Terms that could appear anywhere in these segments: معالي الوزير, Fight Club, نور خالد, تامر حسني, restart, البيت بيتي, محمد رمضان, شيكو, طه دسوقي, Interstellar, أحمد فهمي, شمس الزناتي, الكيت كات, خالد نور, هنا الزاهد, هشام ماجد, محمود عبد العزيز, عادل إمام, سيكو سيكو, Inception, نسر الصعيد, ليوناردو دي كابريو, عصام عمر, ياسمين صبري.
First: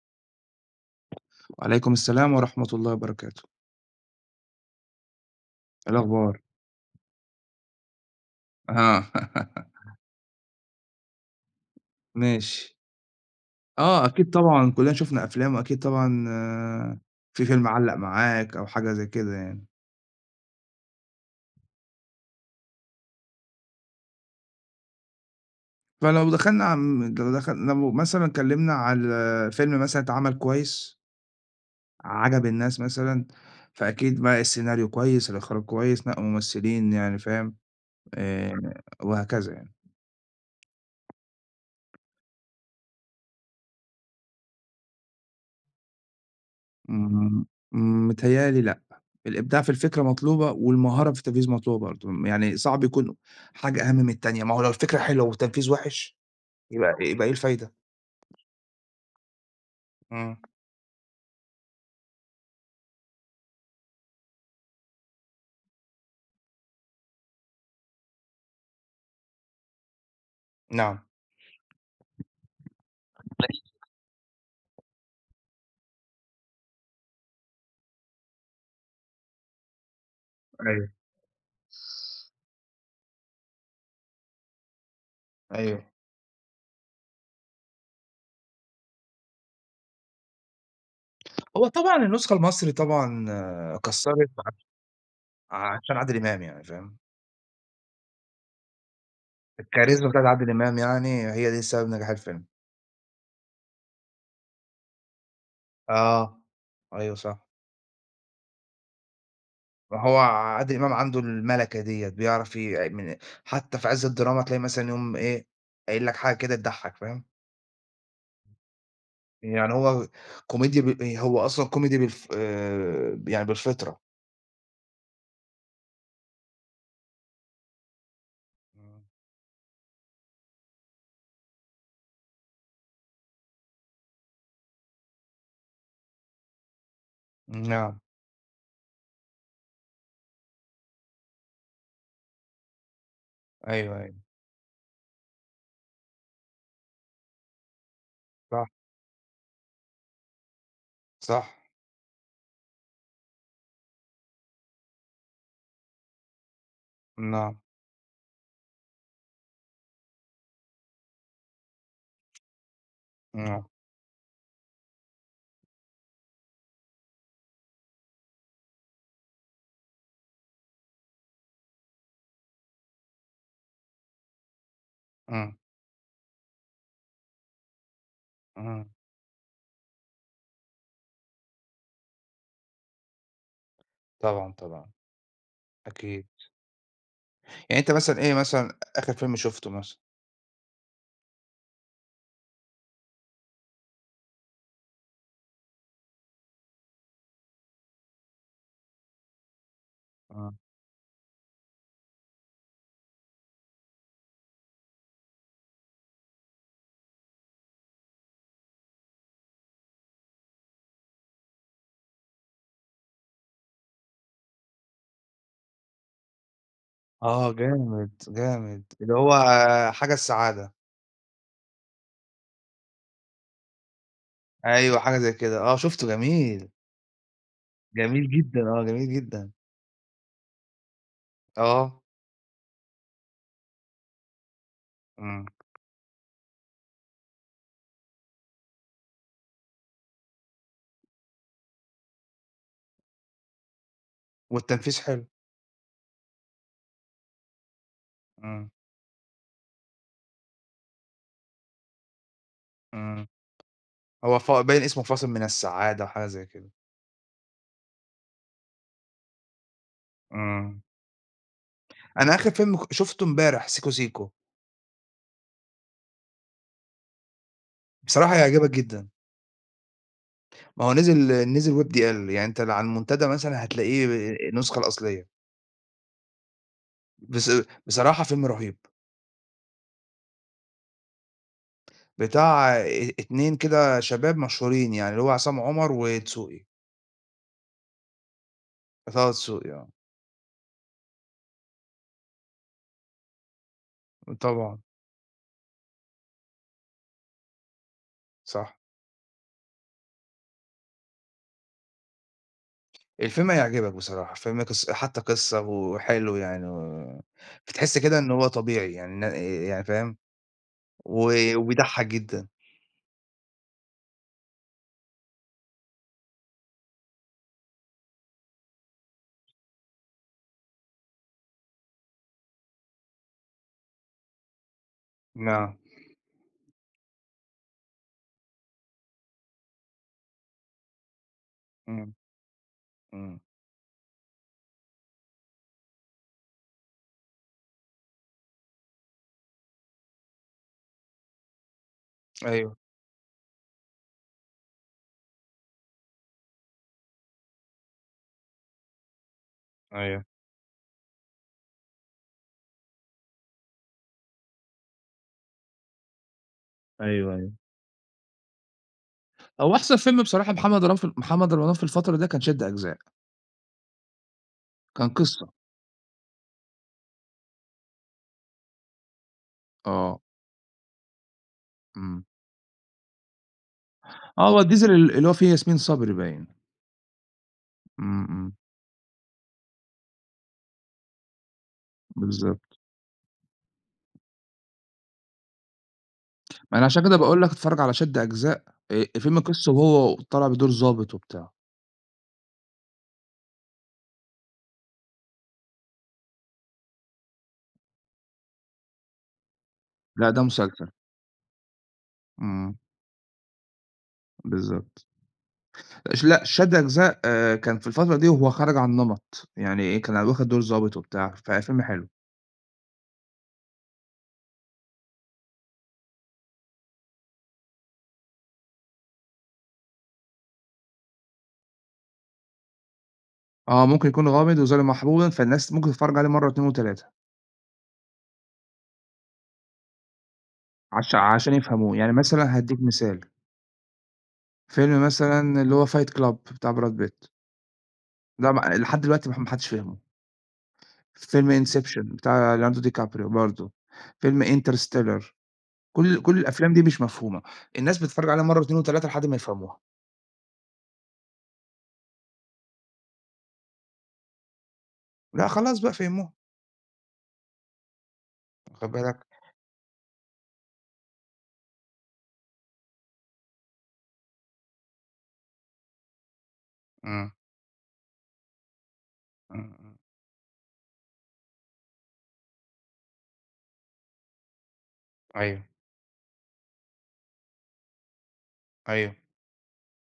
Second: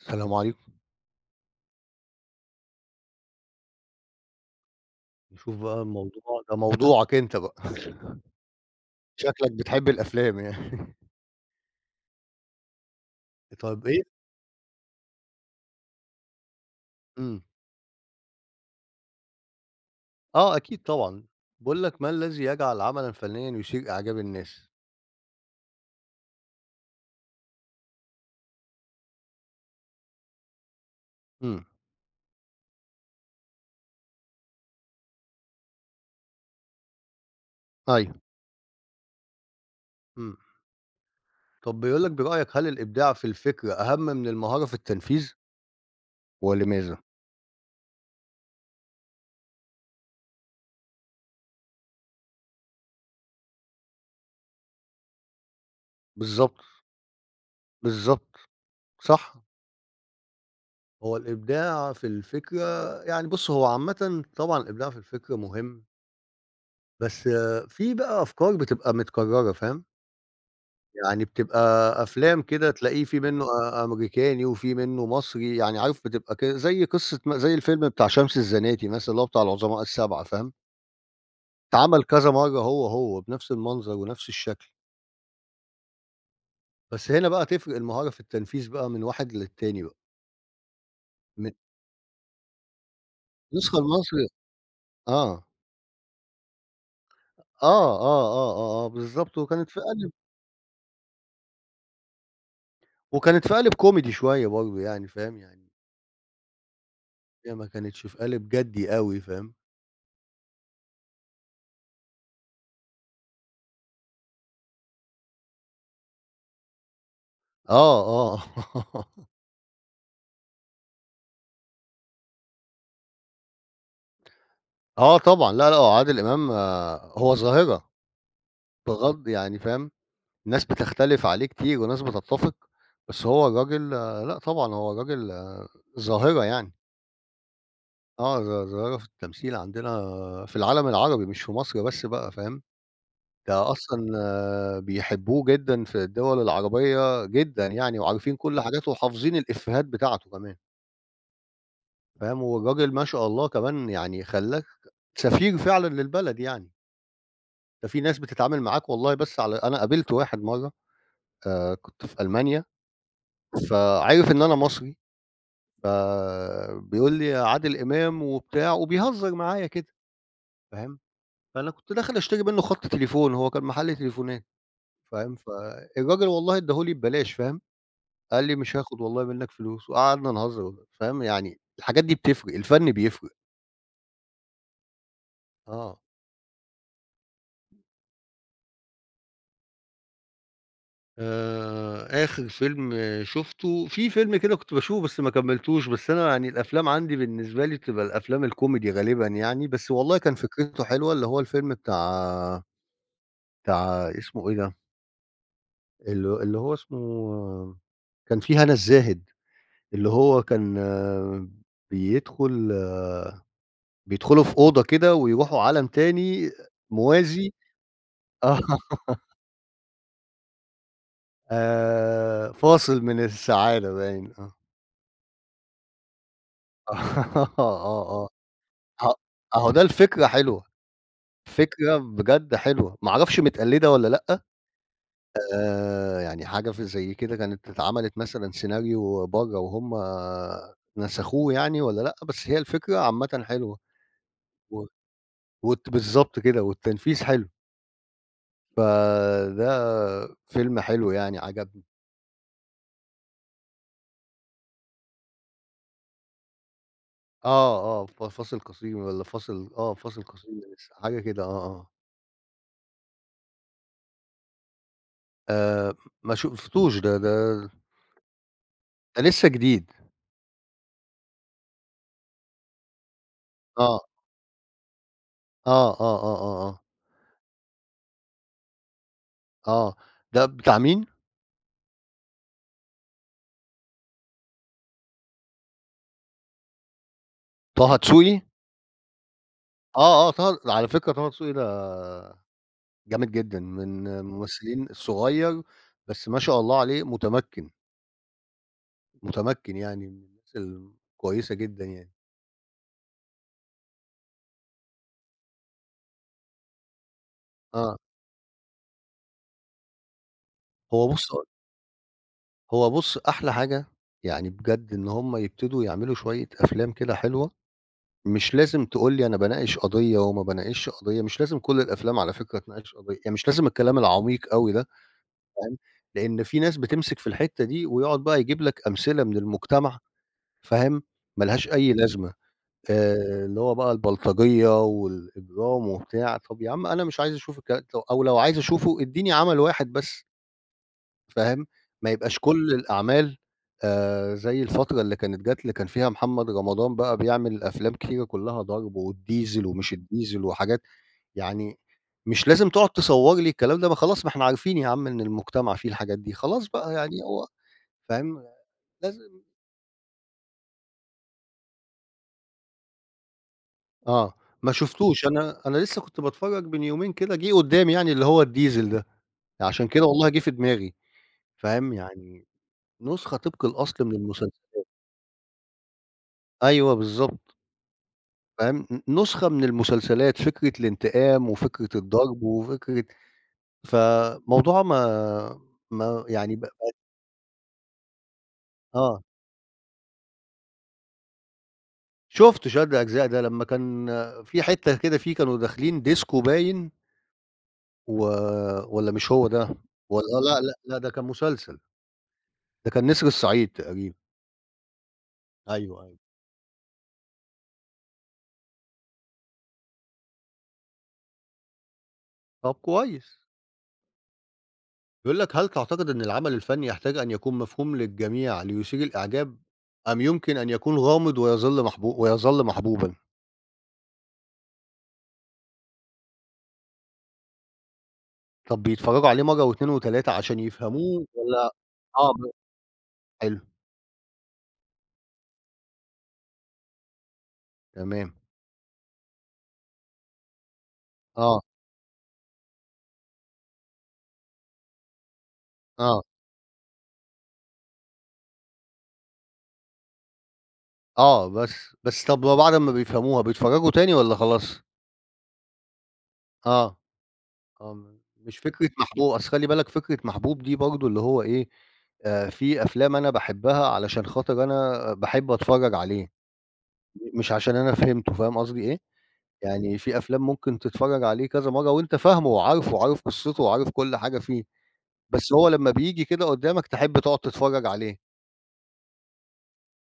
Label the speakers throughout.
Speaker 1: السلام عليكم.
Speaker 2: وعليكم السلام ورحمة الله وبركاته،
Speaker 1: نشوف بقى
Speaker 2: إيه الأخبار؟
Speaker 1: الموضوع ده موضوعك أنت بقى.
Speaker 2: آه.
Speaker 1: شكلك بتحب الأفلام يعني.
Speaker 2: ماشي.
Speaker 1: طب إيه
Speaker 2: آه، أكيد طبعًا كُلّنا شُفنا أفلام وأكيد طبعًا
Speaker 1: إمم.
Speaker 2: في فيلم علّق معاك أو حاجة زي كده يعني.
Speaker 1: آه، أكيد طبعًا. باقول لك: ما الذي يجعل عملًا فنيًا يثير إعجاب الناس؟
Speaker 2: فلو دخلنا عم لو دخل لو مثلًا اتكلّمنا على فيلم مثلًا اتعمل كويس،
Speaker 1: إمم.
Speaker 2: عجب الناس مثلًا، فأكيد بقى السيناريو كويس، الإخراج كويس، نقوا ممثلين يعني فاهم،
Speaker 1: أيوه.
Speaker 2: آآ وهكذا يعني.
Speaker 1: إمم. طب بيقول لك: برأيك هل الإبداع في الفكرة أهم من المهارة في التنفيذ ولماذا؟
Speaker 2: إمم، إمم، متهيأ لي لأ، الإبداع في الفكرة مطلوبة والمهارة في التنفيذ مطلوبة برضه، يعني صعب يكون حاجة أهم من التانية، ما هو لو الفكرة حلوة والتنفيذ وحِش
Speaker 1: بالضبط،
Speaker 2: يبقى إيه الفايدة؟
Speaker 1: بالضبط. صح.
Speaker 2: إمم،
Speaker 1: هو الإبداع في الفكرة يعني بُص هو عامةً طبعًا الإبداع في الفكرة مهم، بس في بقى أفكار بتبقى متكررة فاهم؟
Speaker 2: نعم،
Speaker 1: يعني بتبقى أفلام كده تلاقيه في منّه أمريكاني وفي منّه مصري، يعني عارف بتبقى زي قصة زي الفيلم بتاع شمس الزناتي مثلًا اللي هو بتاع العظماء السبعة فاهم،
Speaker 2: أيوه.
Speaker 1: اتعمل كذا مرّة هو بنفس المنظر ونفس الشكل،
Speaker 2: أيوه،
Speaker 1: بس هنا بقى تفرق المهارة في التنفيذ بقى من واحد للتاني بقى، من
Speaker 2: هو طبعًا النسخة المصري طبعًا
Speaker 1: النسخة
Speaker 2: آه،
Speaker 1: المصري
Speaker 2: كسّرِت عش
Speaker 1: آه، آه،
Speaker 2: عشان عادل إمام يعني فاهم،
Speaker 1: آه، آه، آه، آه، بالضبط،
Speaker 2: الكاريزما بتاعة عادل إمام يعني هي دي سبب نجاح الفيلم.
Speaker 1: وكانت في قالب كوميدي شوية برضه يعني فاهم، يعني
Speaker 2: آه، أيوه صح.
Speaker 1: هي ما كانتش في قالب جدي أوي فاهم،
Speaker 2: هو عادل إمام عنده المَلَكة ديّة، بيعرف ي من حتى في عِز الدراما تلاقي مثلًا يقوم إيه، قايل لك حاجة كده تضحّك فاهم،
Speaker 1: آه، آه.
Speaker 2: يعني هو كوميديا ب إيه، هو أصلًا كوميدي بالف يعني بالفطرة.
Speaker 1: آه طبعًا، لا، لأ، هو عادل إمام آه، هو ظاهرة
Speaker 2: إمم.
Speaker 1: بغض يعني فاهم، ناس بتختلف عليه كتير وناس بتتّفق، بس هو راجل آه، لأ طبعًا، هو راجل آه، ظاهرة يعني،
Speaker 2: نعم،
Speaker 1: آه، ظاهرة في التمثيل عندنا في العالم العربي مش في مصر بس بقى فاهم، ده
Speaker 2: أيوه،
Speaker 1: أصلًا
Speaker 2: أيوه،
Speaker 1: آه، بيحبوه جدًا في الدول العربية جدًا يعني وعارفين كل
Speaker 2: صح،
Speaker 1: حاجاته وحافظين الإفيهات بتاعته كمان،
Speaker 2: صح،
Speaker 1: فاهم، والراجل ما شاء الله كمان يعني خلّاك سفير فعلًا للبلد يعني.
Speaker 2: نعم،
Speaker 1: ده في ناس بتتعامل معاك والله بس على أنا قابلت واحد مرّة كنت في ألمانيا،
Speaker 2: نعم،
Speaker 1: فعِرف إن أنا مصري، فبيقول لي: "يا عادل إمام" وبتاع وبيهزر معايا كده فاهم، فأنا كنت داخل أشتري منّه خَط تليفون، هو كان محل تليفونات فاهم،
Speaker 2: إمم،
Speaker 1: فالراجل والله ادّاه لي ببلاش فاهم، قال لي: "مش
Speaker 2: إمم،
Speaker 1: هاخد والله منّك فلوس" وقعدنا نهزر فاهم، يعني الحاجات دي بتفرق، الفَن بيفرق.
Speaker 2: طبعًا، طبعًا،
Speaker 1: آه.
Speaker 2: أكيد. يعني أنت مثلًا إيه مثلًا آخر فيلم شُفته مثلًا؟
Speaker 1: آخر فيلم شُفته في فيلم كده كنت باشوفه بس ما كمّلتوش، بس أنا يعني الأفلام عندي بالنسبة لي بتبقى الأفلام الكوميدي غالبًا يعني، بس والله كان
Speaker 2: آه،
Speaker 1: فكرته حلوة، اللي هو الفيلم بتاع اسمه إيه ده، اللي هو اسمه كان فيه هنا الزاهد، اللي هو كان آه، بيدخل آه، بيدخلوا في أوضة كده ويروحوا عالم تاني موازي
Speaker 2: آه جامد،
Speaker 1: آه،
Speaker 2: جامد، اللي هو حاجة السعادة،
Speaker 1: فاصل من السعادة باين آه،
Speaker 2: أيوه حاجة زي كده، آه شُفته جميل.
Speaker 1: آه، آه، آه.
Speaker 2: جميل جدًا، آه، جميل
Speaker 1: أه
Speaker 2: جدًا.
Speaker 1: أهو ده الفكرة حلوة، فكرة
Speaker 2: آه،
Speaker 1: بجد حلوة، ما أعرفش متقلدة والّا لأ،
Speaker 2: إمم،
Speaker 1: يعني حاجة زي كده كانت اتعملت مثلًا سيناريو برّه وهُم نسخوه يعني والّا لأ، بس هي الفكرة عامةً حلوة، و
Speaker 2: والتنفيذ حلو،
Speaker 1: والت بالضبط كده، والتنفيذ حلو،
Speaker 2: إمم،
Speaker 1: فده فيلم حلو يعني عجبني.
Speaker 2: إمم، هو ف باين اسمه فاصل من السعادة أو حاجة زي كده،
Speaker 1: آه، آه، فاصل قصير والّا فاصل آه، فاصل قصير
Speaker 2: إمم،
Speaker 1: لسه، حاجة كده آه، آه،
Speaker 2: أنا آخر فيلم شُفته امبارح سيكو سيكو،
Speaker 1: آآ ما شُفتوش
Speaker 2: بصراحة هيعجبك جدًا،
Speaker 1: ده لسه جديد،
Speaker 2: ما هو نزل WebDL يعني أنت على المنتدى مثلًا
Speaker 1: آه،
Speaker 2: هتلاقيه النسخة الأصلية،
Speaker 1: آه، آه، آه، آه، آه.
Speaker 2: بص بصراحة فيلم رهيب،
Speaker 1: آه، ده بتاع مين؟
Speaker 2: بتاع 2 كده شباب مشهورين يعني اللي هو عصام عمر ودسوقي،
Speaker 1: طه دسوقي؟
Speaker 2: طه دسوقي آه،
Speaker 1: آه، آه، طه على فكرة طه دسوقي ده جامد جدًا، من
Speaker 2: طبعًا،
Speaker 1: الممثلين الصغير بس ما شاء الله عليه متمكن،
Speaker 2: صح.
Speaker 1: متمكن يعني من الناس الكويسة جدًا يعني،
Speaker 2: الفيلم هيعجبك بصراحة، الفيلم قص حتى قصة وحلو يعني و
Speaker 1: آه،
Speaker 2: بتحس كده إن هو طبيعي يعني إن يعني فاهم،
Speaker 1: هو بُص
Speaker 2: و وبيضحّك جدًا.
Speaker 1: هو بُص أحلى حاجة يعني بجد إن هم يبتدوا يعملوا شوية أفلام كده حلوة، مش لازم تقول لي أنا باناقش قضية وما باناقشش قضية، مش لازم كل الأفلام على فكرة تناقش قضية، يعني مش لازم الكلام العميق أوي ده.
Speaker 2: آه،
Speaker 1: فاهم، لإن في ناس بتمسك في الحتّة دي ويقعد بقى يجيب لك أمثلة من المجتمع فاهم، ما لهاش أي
Speaker 2: إمم،
Speaker 1: لازمة،
Speaker 2: إمم،
Speaker 1: اللي هو بقى البلطجية والإجرام وبتاع، طَب يا عم أنا مش عايز أشوف الكلام ده أو لو عايز أشوفه ادّيني عمل واحد بس فاهم، ما يبقاش كل
Speaker 2: أيوه،
Speaker 1: الأعمال زي الفترة اللي كانت جات اللي كان فيها محمد رمضان بقى بيعمل أفلام كتيرة كلّها ضرب والديزل ومش
Speaker 2: أيوه،
Speaker 1: الديزل وحاجات يعني مش لازم تقعد تصور لي الكلام ده، ما خلاص ما إحنا عارفين يا عم إن المجتمع فيه الحاجات دي، خلاص بقى يعني
Speaker 2: أيوه،
Speaker 1: هو
Speaker 2: أيوه.
Speaker 1: فاهم، لازم
Speaker 2: هو أحسن فيلم بصراحة محمد رمضان في الفترة ده كان شد أجزاء،
Speaker 1: آه، ما
Speaker 2: كان
Speaker 1: شُفتوش
Speaker 2: قصة،
Speaker 1: أنا لسه كنت باتفرج من يومين كده جِه قدّامي يعني اللي هو الديزل ده، عشان كده
Speaker 2: آه،
Speaker 1: والله جِه في دماغي، فاهم،
Speaker 2: إمم.
Speaker 1: يعني نسخة طبق الأصل من
Speaker 2: آه،
Speaker 1: المسلسل
Speaker 2: هو الديزل اللي هو فيه ياسمين صبري باين،
Speaker 1: أيوه بالضبط،
Speaker 2: إمم، إمم،
Speaker 1: فاهم، نسخة من المسلسلات، فكرة الانتقام وفكرة الضرب
Speaker 2: بالضبط.
Speaker 1: وفكرة فموضوع ما ما يعني ب
Speaker 2: ما أنا عشان كده باقول لك اتفرّج على شد أجزاء،
Speaker 1: آه.
Speaker 2: فيلم قصة وهو طالع بدور ضابط وبتاع،
Speaker 1: شُفت شد أجزاء ده لمّا كان في حتّة كده فيه كانوا داخلين ديسكو باين و والّا مش هو ده؟
Speaker 2: لأ
Speaker 1: والّا
Speaker 2: ده
Speaker 1: لأ، لأ،
Speaker 2: مسلسل،
Speaker 1: لأ ده كان مسلسل،
Speaker 2: إمم،
Speaker 1: ده كان نسر الصعيد تقريبًا.
Speaker 2: بالضبط.
Speaker 1: أيوه، أيوه.
Speaker 2: ش لأ، شد أجزاء كان في الفترة دي وهو خارج عن نمط، يعني إيه، كان واخد دور ضابط وبتاع، ففيلم حلو.
Speaker 1: طب كويس. بيقول لك: "هل تعتقد أن العمل الفني يحتاج أن يكون مفهوم للجميع ليثير الإعجاب أم يمكن أن يكون غامض ويظل ويظل محبوبًا؟"
Speaker 2: آه، ممكن يكون غامض وظالم محبوبًا، فالناس ممكن تتفرج عليه مرة و2 و3
Speaker 1: طب بيتفرّجوا عليه مرّة و2 و3 عشان يفهموه
Speaker 2: عشان
Speaker 1: والّا
Speaker 2: يفهموه. يعني
Speaker 1: آه ب
Speaker 2: مثلًا هادّيك مثال،
Speaker 1: حلو،
Speaker 2: فيلم مثلًا اللي هو Fight Club بتاع براد بيت،
Speaker 1: تمام.
Speaker 2: ده ما لحد دلوقتي ما حدش فهمه.
Speaker 1: آه،
Speaker 2: فيلم Inception بتاع ليوناردو دي كابريو برضه، فيلم Interstellar كل
Speaker 1: آه.
Speaker 2: كل الأفلام دي مش مفهومة، الناس بتتفرج عليها مرة و2 و3 لحد ما يفهموها.
Speaker 1: آه، بس طَب وبعد أمّا بيفهموها بيتفرّجوا تاني والّا خلاص؟
Speaker 2: لأ، خلاص بقى فهموها،
Speaker 1: آه، آه، مش فكرة
Speaker 2: واخد بالك؟
Speaker 1: محبوب أصل خلّي بالك فكرة محبوب دي برضه اللي هو إيه، في أفلام أنا باحبها علشان خاطر أنا باحب أتفرّج عليه،
Speaker 2: إمم،
Speaker 1: مش عشان أنا فهمته فاهم قصدي إيه؟
Speaker 2: إمم، إمم،
Speaker 1: يعني في أفلام ممكن تتفرّج عليه كذا مرّة وأنت فاهمه وعارفه وعارف قصّته وعارف كل حاجة فيه، بس
Speaker 2: أيوه.
Speaker 1: هو لمّا بييجي كده قدّامك تحب تقعد تتفرّج عليه،
Speaker 2: أيوه.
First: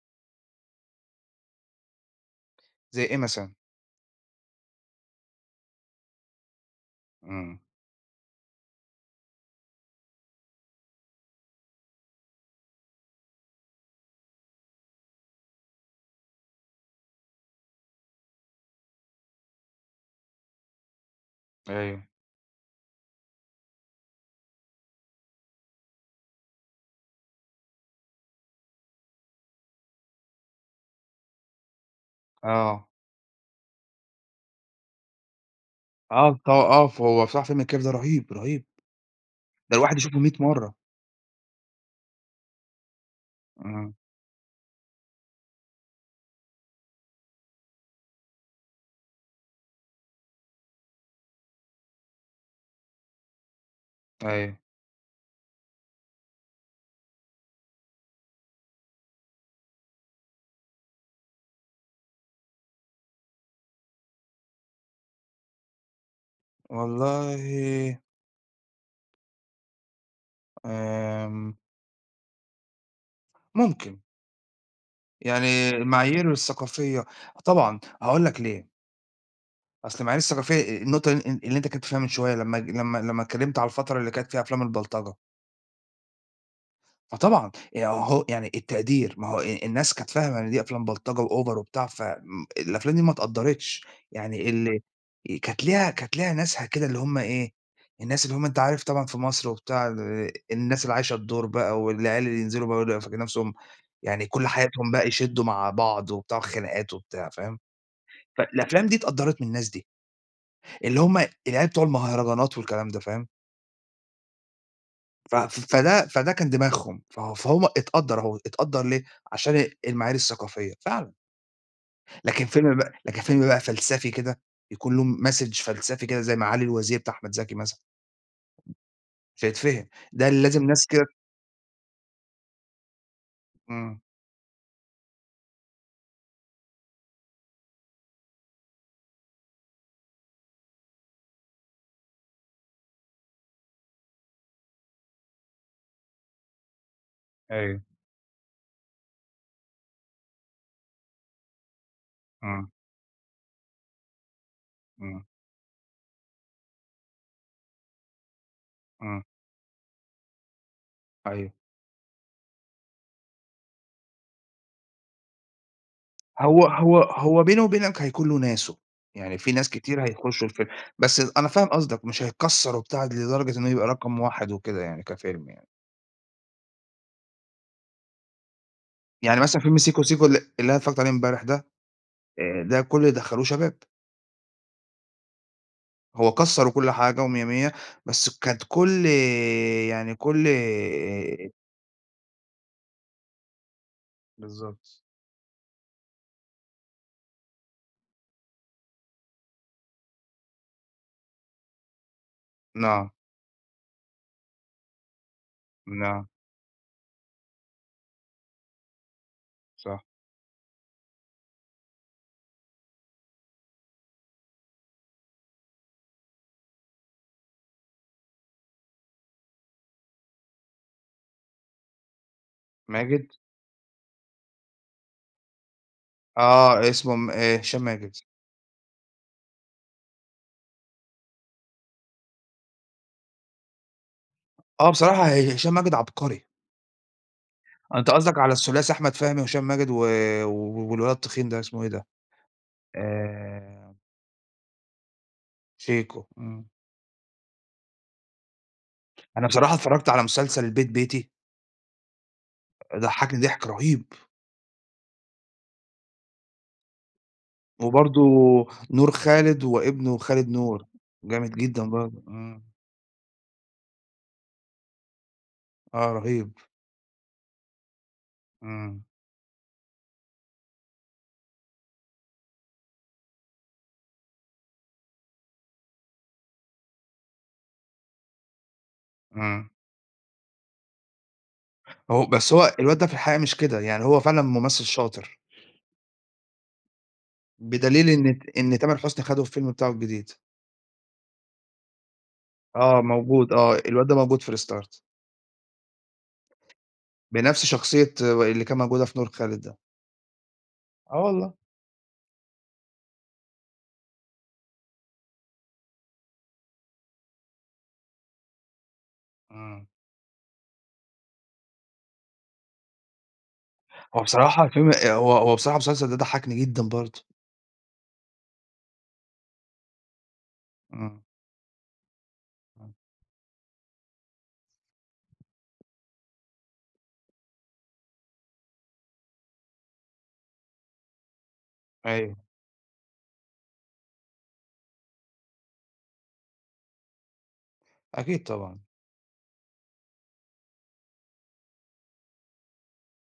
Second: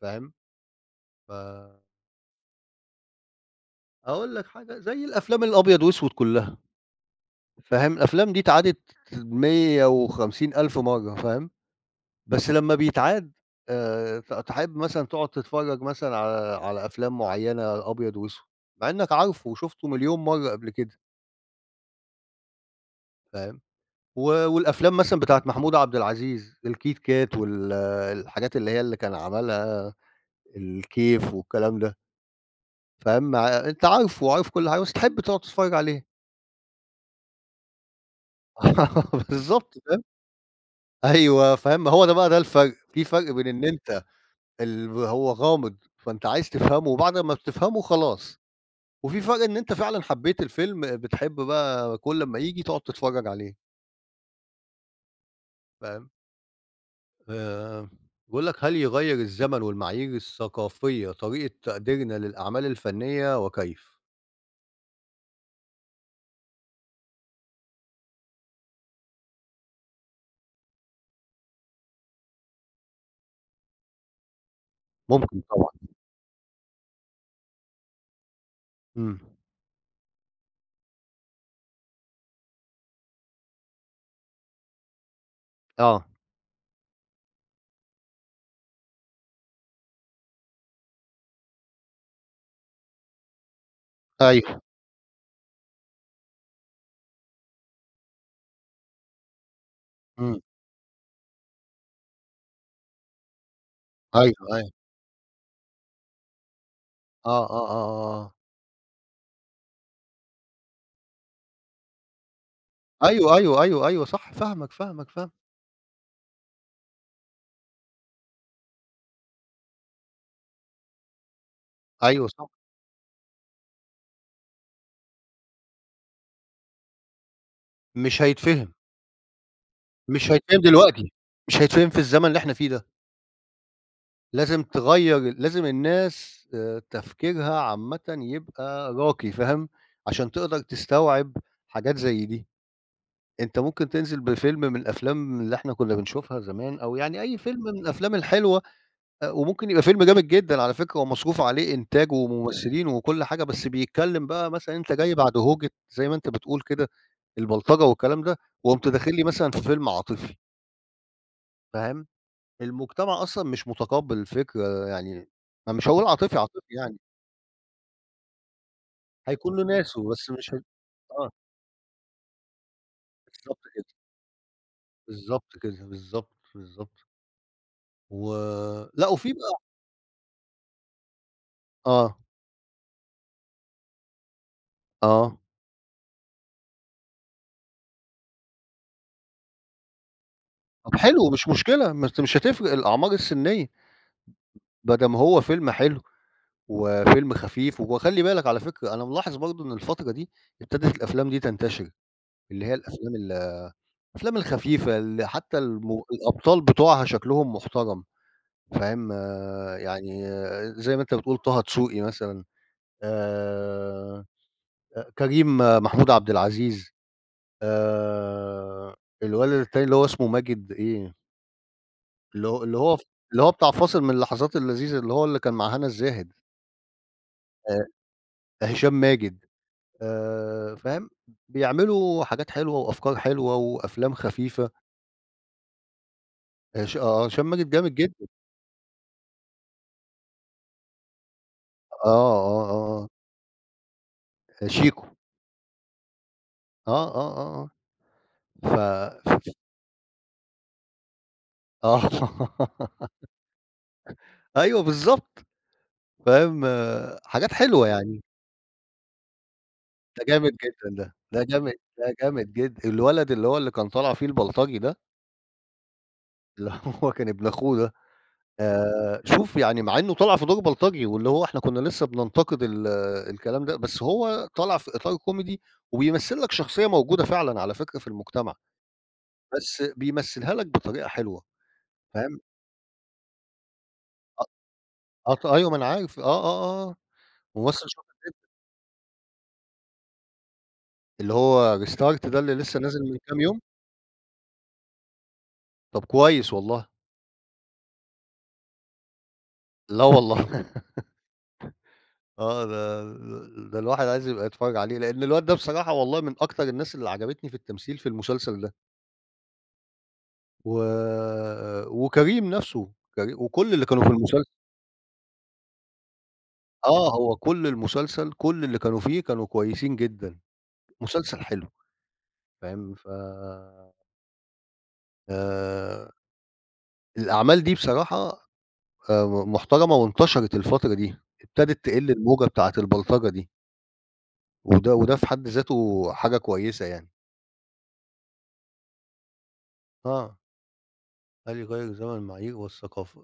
Speaker 1: فاهم؟ ف
Speaker 2: زي إيه مثلًا؟
Speaker 1: هاقول لك حاجة، زي الأفلام الأبيض وأسود كلّها.
Speaker 2: إمم.
Speaker 1: فاهم، الأفلام دي اتعادت 150.000 مرّة فاهم، بس لمّا بيتعاد ت تحب مثلًا تقعد تتفرّج مثلًا على أفلام معيّنة أبيض وأسود، مع إنّك عارفه وشُفته مليون مرّة قبل كده
Speaker 2: أيوه.
Speaker 1: فاهم، والأفلام مثلًا بتاعة محمود عبد العزيز، الكيت كات الحاجات اللي هي اللي كان عملها الكيف والكلام ده
Speaker 2: آه.
Speaker 1: فاهم، مع أنت عارفه وعارف كل حاجة بس تحب تقعد تتفرّج عليه
Speaker 2: آه ط آه، فهو بصراحة فيلم الكيف ده رهيب، رهيب.
Speaker 1: بالضبط
Speaker 2: ده الواحد
Speaker 1: فاهم،
Speaker 2: يشوفه 100 مرّة.
Speaker 1: أيوه فاهم، ما هو ده بقى ده الفرْق، في فرْق بين إن
Speaker 2: إمم.
Speaker 1: أنت هو غامض، فأنت عايز تفهمه، وبعد ما بتفهمه خلاص، وفي فرق إن أنت فعلًا حبيت الفيلم، بتحب بقى كل أمّا ييجي تقعد تتفرج عليه،
Speaker 2: أيوه.
Speaker 1: فاهم؟ آآ، بيقول لك: "هل يغيّر الزمن والمعايير الثقافية طريقة تقديرنا للأعمال الفنية وكيف؟"
Speaker 2: والله آمم ممكن.
Speaker 1: ممكن
Speaker 2: يعني
Speaker 1: طبعًا،
Speaker 2: المعايير الثقافية طبعًا، هاقول لك ليه.
Speaker 1: إمم،
Speaker 2: أصل المعايير الثقافية النقطة اللي أنت اتكلمت فيها من شوية لمّا ج لمّا لمّا اتكلمت على الفترة اللي كانت فيها أفلام البلطجة.
Speaker 1: آه،
Speaker 2: آه طبعًا، يعني أهو يعني التقدير، ما هو الناس كانت فاهمة إن دي أفلام بلطجة وأوفر وبتاع، ف الأفلام دي ما اتقدّرتش، يعني
Speaker 1: أيوه،
Speaker 2: اللي كانت ليها ناسها كده اللي هم إيه، الناس اللي هم أنت عارف طبعًا في مصر وبتاع
Speaker 1: إمم،
Speaker 2: الناس اللي عايشة الدور بقى والعيال اللي ينزلوا بقى ويبقوا فاكرين نَفْسهم يعني
Speaker 1: أيوه،
Speaker 2: كل
Speaker 1: أيوه،
Speaker 2: حياتهم بقى يشدّوا مع بعض وبتاع وخناقات وبتاع،
Speaker 1: آه،
Speaker 2: فاهم؟
Speaker 1: آه، آه، آه، آه،
Speaker 2: فالأفلام دي اتقدّرت من الناس دي، اللي هم العيال بتوع المهرجانات والكلام ده، فاهم؟
Speaker 1: أيوه، أيوه، أيوه، أيوه، صح، فاهمك، فاهمك، فاهمك،
Speaker 2: ف ف فده فده كان دماغهم، فهو اتقدّر أهو، اتقدّر ليه؟ عشان المعايير الثقافية فعلًا،
Speaker 1: أيوه صح،
Speaker 2: لكن فيلم بقى فلسفي كده يكون له message فلسفي كده زي معالي الوزير بتاع أحمد زكي مثلًا،
Speaker 1: مش هيتفهم،
Speaker 2: مش هيتفهم، ده
Speaker 1: مش
Speaker 2: اللي
Speaker 1: هيتفهم
Speaker 2: لازم ناس كده
Speaker 1: دلوقتي، مش هيتفهم في الزمن اللي إحنا فيه ده.
Speaker 2: إمم،
Speaker 1: لازم تغيّر لازم الناس تفكيرها عامةً يبقى راقي فاهم، عشان تقدر تستوعب حاجات زي دي. أنت ممكن تنزل بفيلم من الأفلام اللي إحنا كنا بنشوفها زمان أو يعني أي فيلم من
Speaker 2: أيوه،
Speaker 1: الأفلام الحلوة وممكن يبقى فيلم جامد جدًا على فكرة ومصروف عليه إنتاج
Speaker 2: إمم،
Speaker 1: وممثلين وكل حاجة، بس بيتكلّم بقى مثلًا أنت جاي
Speaker 2: إمم،
Speaker 1: بعد هوجة زي ما أنت بتقول كده البلطجة والكلام ده، وقُمت داخل
Speaker 2: إمم،
Speaker 1: لي مثلًا في فيلم عاطفي،
Speaker 2: أيوه،
Speaker 1: فاهم؟ المجتمع أصلًا مش متقبّل الفكرة، يعني أنا مش هاقول عاطفي،
Speaker 2: هو
Speaker 1: عاطفي يعني،
Speaker 2: هو هو بينه وبينك هيكون له ناسه، يعني
Speaker 1: هيكون
Speaker 2: في
Speaker 1: له
Speaker 2: ناس
Speaker 1: ناسه
Speaker 2: كتير
Speaker 1: بس
Speaker 2: هيخشوا
Speaker 1: مش هي
Speaker 2: الفيلم،
Speaker 1: آه،
Speaker 2: بس أنا فاهم قصدك مش هيكسّر وبتاع لدرجة
Speaker 1: بالضبط
Speaker 2: إنه
Speaker 1: كده،
Speaker 2: يبقى رقم 1 وكده يعني كفيلم
Speaker 1: بالضبط
Speaker 2: يعني،
Speaker 1: كده، بالضبط، بالضبط. و لأ وفي
Speaker 2: يعني
Speaker 1: بقى
Speaker 2: مثلًا فيلم سيكو سيكو اللي أنا اتفرّجت عليه امبارح ده
Speaker 1: آه،
Speaker 2: ده كل اللي دخّلوه شباب،
Speaker 1: آه.
Speaker 2: هو كسّر وكل حاجة ومِيَّة، مِيَّة، بس كانت كل يعني كل
Speaker 1: طب حلو مش مشكلة، ما أنت مش هتفرق الأعمار السنية، ما
Speaker 2: بالضبط.
Speaker 1: دام هو فيلم حلو وفيلم خفيف وخلّي بالك على فكرة أنا ملاحظ برضه إن الفترة دي ابتدت الأفلام دي تنتشر، اللي هي
Speaker 2: نعم،
Speaker 1: الأفلام الخفيفة اللي حتى
Speaker 2: نعم،
Speaker 1: الأبطال بتوعها شكلهم محترم. فاهم، آه،
Speaker 2: صح.
Speaker 1: يعني آه، زي ما أنت بتقول طه دسوقي مثلًا، آآ، كريم آه، محمود عبد العزيز، آآ، الولد التاني اللي هو اسمه ماجد إيه، اللي هو اللي هو ف
Speaker 2: ماجد؟
Speaker 1: اللي هو بتاع فاصل من اللحظات اللذيذة، اللي هو اللي كان مع هنا الزاهد،
Speaker 2: آه، اسمه م هشام
Speaker 1: آآ،
Speaker 2: ماجد.
Speaker 1: هشام ماجد، فاهم، بيعملوا حاجات حلوة وأفكار حلوة وأفلام خفيفة،
Speaker 2: آه، بصراحة هشام ماجد عبقري.
Speaker 1: هش آه، هشام ماجد جامد
Speaker 2: أنت
Speaker 1: جدًا،
Speaker 2: قصدك على الثلاثي أحمد فهمي وهشام ماجد و والولد التخين ده اسمه إيه ده؟
Speaker 1: آه، آه، آه،
Speaker 2: آآ
Speaker 1: آه، شيكو،
Speaker 2: شيكو، إمم.
Speaker 1: آه، آه، آه، آه، ف
Speaker 2: أنا
Speaker 1: ف-
Speaker 2: بصراحة اتفرّجت على مسلسل البيت بيتي،
Speaker 1: آه.
Speaker 2: ضحّكني ضحك رهيب.
Speaker 1: أيوه بالضبط، فاهم، حاجات حلوة يعني،
Speaker 2: وبرضه نور خالد وابنه
Speaker 1: ده
Speaker 2: خالد
Speaker 1: جامد
Speaker 2: نور،
Speaker 1: جدًا
Speaker 2: جامد جدًا
Speaker 1: ده
Speaker 2: برضه.
Speaker 1: جامد
Speaker 2: إمم.
Speaker 1: جدًا، الولد اللي هو اللي كان طالع فيه البلطجي ده،
Speaker 2: آه، رهيب.
Speaker 1: اللي هو كان ابن أخوه ده،
Speaker 2: إمم،
Speaker 1: شوف يعني مع إنه طالع في دور بلطجي، واللي هو إحنا كنا لسه بننتقد الكلام ده، بس هو طالع في إطار كوميدي، وبيمثّل لك شخصية موجودة فعلًا على فكرة في المجتمع،
Speaker 2: إمم.
Speaker 1: بس بيمثّلها لك بطريقة حلوة،
Speaker 2: هو
Speaker 1: فاهم،
Speaker 2: بس هو الواد ده في الحقيقة مش كده، يعني هو فعلًا
Speaker 1: أ
Speaker 2: ممثل شاطر،
Speaker 1: أط أيوه ما أنا عارف، آه، آه، آه، ممثّل
Speaker 2: بدليل
Speaker 1: شاطر،
Speaker 2: إن تامر حسني خده في الفيلم بتاعه الجديد.
Speaker 1: اللي هو restart ده اللي لسه نازل
Speaker 2: آه،
Speaker 1: من كام
Speaker 2: موجود
Speaker 1: يوم؟
Speaker 2: آه، الواد ده موجود في restart
Speaker 1: طب كويس والله.
Speaker 2: بنفس شخصية اللي كان موجودة في نور خالد ده.
Speaker 1: لا والله
Speaker 2: آه والله.
Speaker 1: آه، ده الواحد عايز يبقى يتفرّج عليه، لإن الواد ده بصراحة والله من أكتر الناس اللي عجبتني في التمثيل في المسلسل ده،
Speaker 2: إمم.
Speaker 1: و وكريم نَفْسه، كري وكل اللي كانوا في آه.
Speaker 2: هو
Speaker 1: المسلسل
Speaker 2: بصراحة الفيلم هو هو بصراحة المسلسل ده ضحّكني جدًا
Speaker 1: آه،
Speaker 2: برضه.
Speaker 1: هو كل المسلسل كل اللي كانوا فيه كانوا كويسين جدًا،
Speaker 2: إمم،
Speaker 1: مسلسل حلو
Speaker 2: إمم.
Speaker 1: فاهم، ف آآ، الأعمال دي بصراحة محترمة وانتشرت الفترة دي، ابتدت تقِل
Speaker 2: أيوه،
Speaker 1: الموجة بتاعة البلطجة دي، وده في حد ذاته حاجة كويسة يعني،
Speaker 2: أكيد طبعًا.
Speaker 1: آه. هل يغيّر الزمن المعايير والثقافة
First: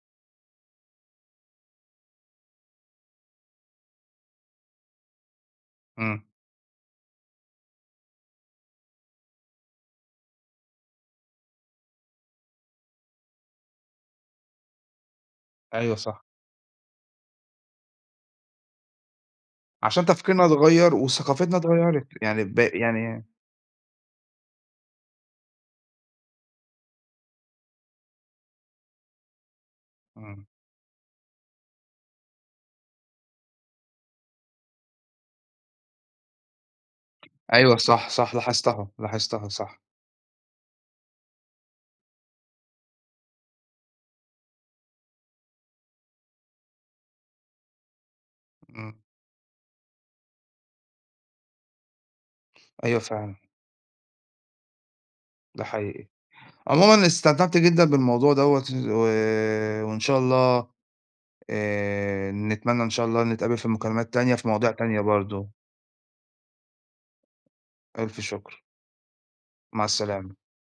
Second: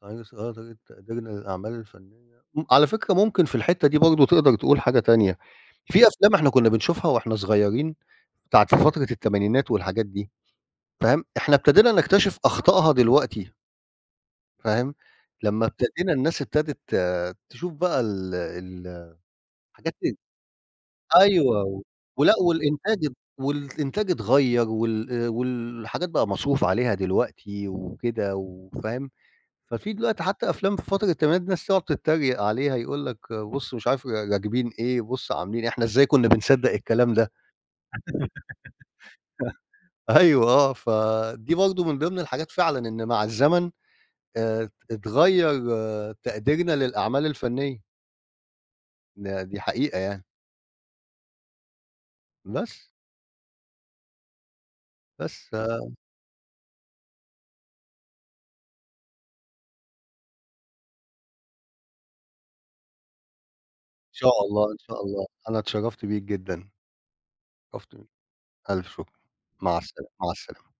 Speaker 1: طريقة تقديرنا للأعمال الفنية على فكرة ممكن في الحتّة دي برضه تقدر تقول حاجة تانية، في
Speaker 2: إمم.
Speaker 1: أفلام إحنا كنا بنشوفها وإحنا صغيّرين بتاعة فترة التمانينات والحاجات دي فاهم، إحنا ابتدينا نكتشف أخطائها دلوقتي فاهم، لمّا
Speaker 2: أيوه
Speaker 1: ابتدينا
Speaker 2: صح.
Speaker 1: الناس ابتدت آه، تشوف بقى ال ال الحاجات
Speaker 2: عشان
Speaker 1: دي
Speaker 2: تفكيرنا اتغيّر وثقافتنا
Speaker 1: أيوه و
Speaker 2: اتغيّرت،
Speaker 1: ولأ
Speaker 2: يعني ب
Speaker 1: والإنتاج ات
Speaker 2: يعني
Speaker 1: والإنتاج اتغيّر والحاجات بقى مصروف عليها دلوقتي وكده وفاهم؟ ففي دلوقتي
Speaker 2: إمم.
Speaker 1: حتى أفلام في فترة التمانينات الناس تقعد تتريق عليها، يقول لك بُص مش عارف راكبين إيه، بُص عاملين إيه، إحنا إزاي كنا بنصدّق الكلام ده؟
Speaker 2: أيوه صح، صح لاحظتها، لاحظتها صح،
Speaker 1: أيوه آه، فدي برضه من ضمن الحاجات فعلًا إن مع الزمن اتغيّر آه، تقديرنا للأعمال الفنية،
Speaker 2: إمم.
Speaker 1: ده دي حقيقة يعني، بس،
Speaker 2: أيوه فعلًا،
Speaker 1: بس
Speaker 2: ده
Speaker 1: آه، إن
Speaker 2: حقيقي. عمومًا استمتعت جدًا بالموضوع دوّة و وإن شاء الله نتمنى إن شاء الله نتقابل في مكالمات تانية
Speaker 1: شاء
Speaker 2: في مواضيع
Speaker 1: الله، إن
Speaker 2: تانية
Speaker 1: شاء الله،
Speaker 2: برضه.
Speaker 1: أنا اتشرّفت بيك جدًا، اتشرّفت بيك،
Speaker 2: ألف شكر،
Speaker 1: ألف شكر،
Speaker 2: مع
Speaker 1: مع
Speaker 2: السلامة.
Speaker 1: السلا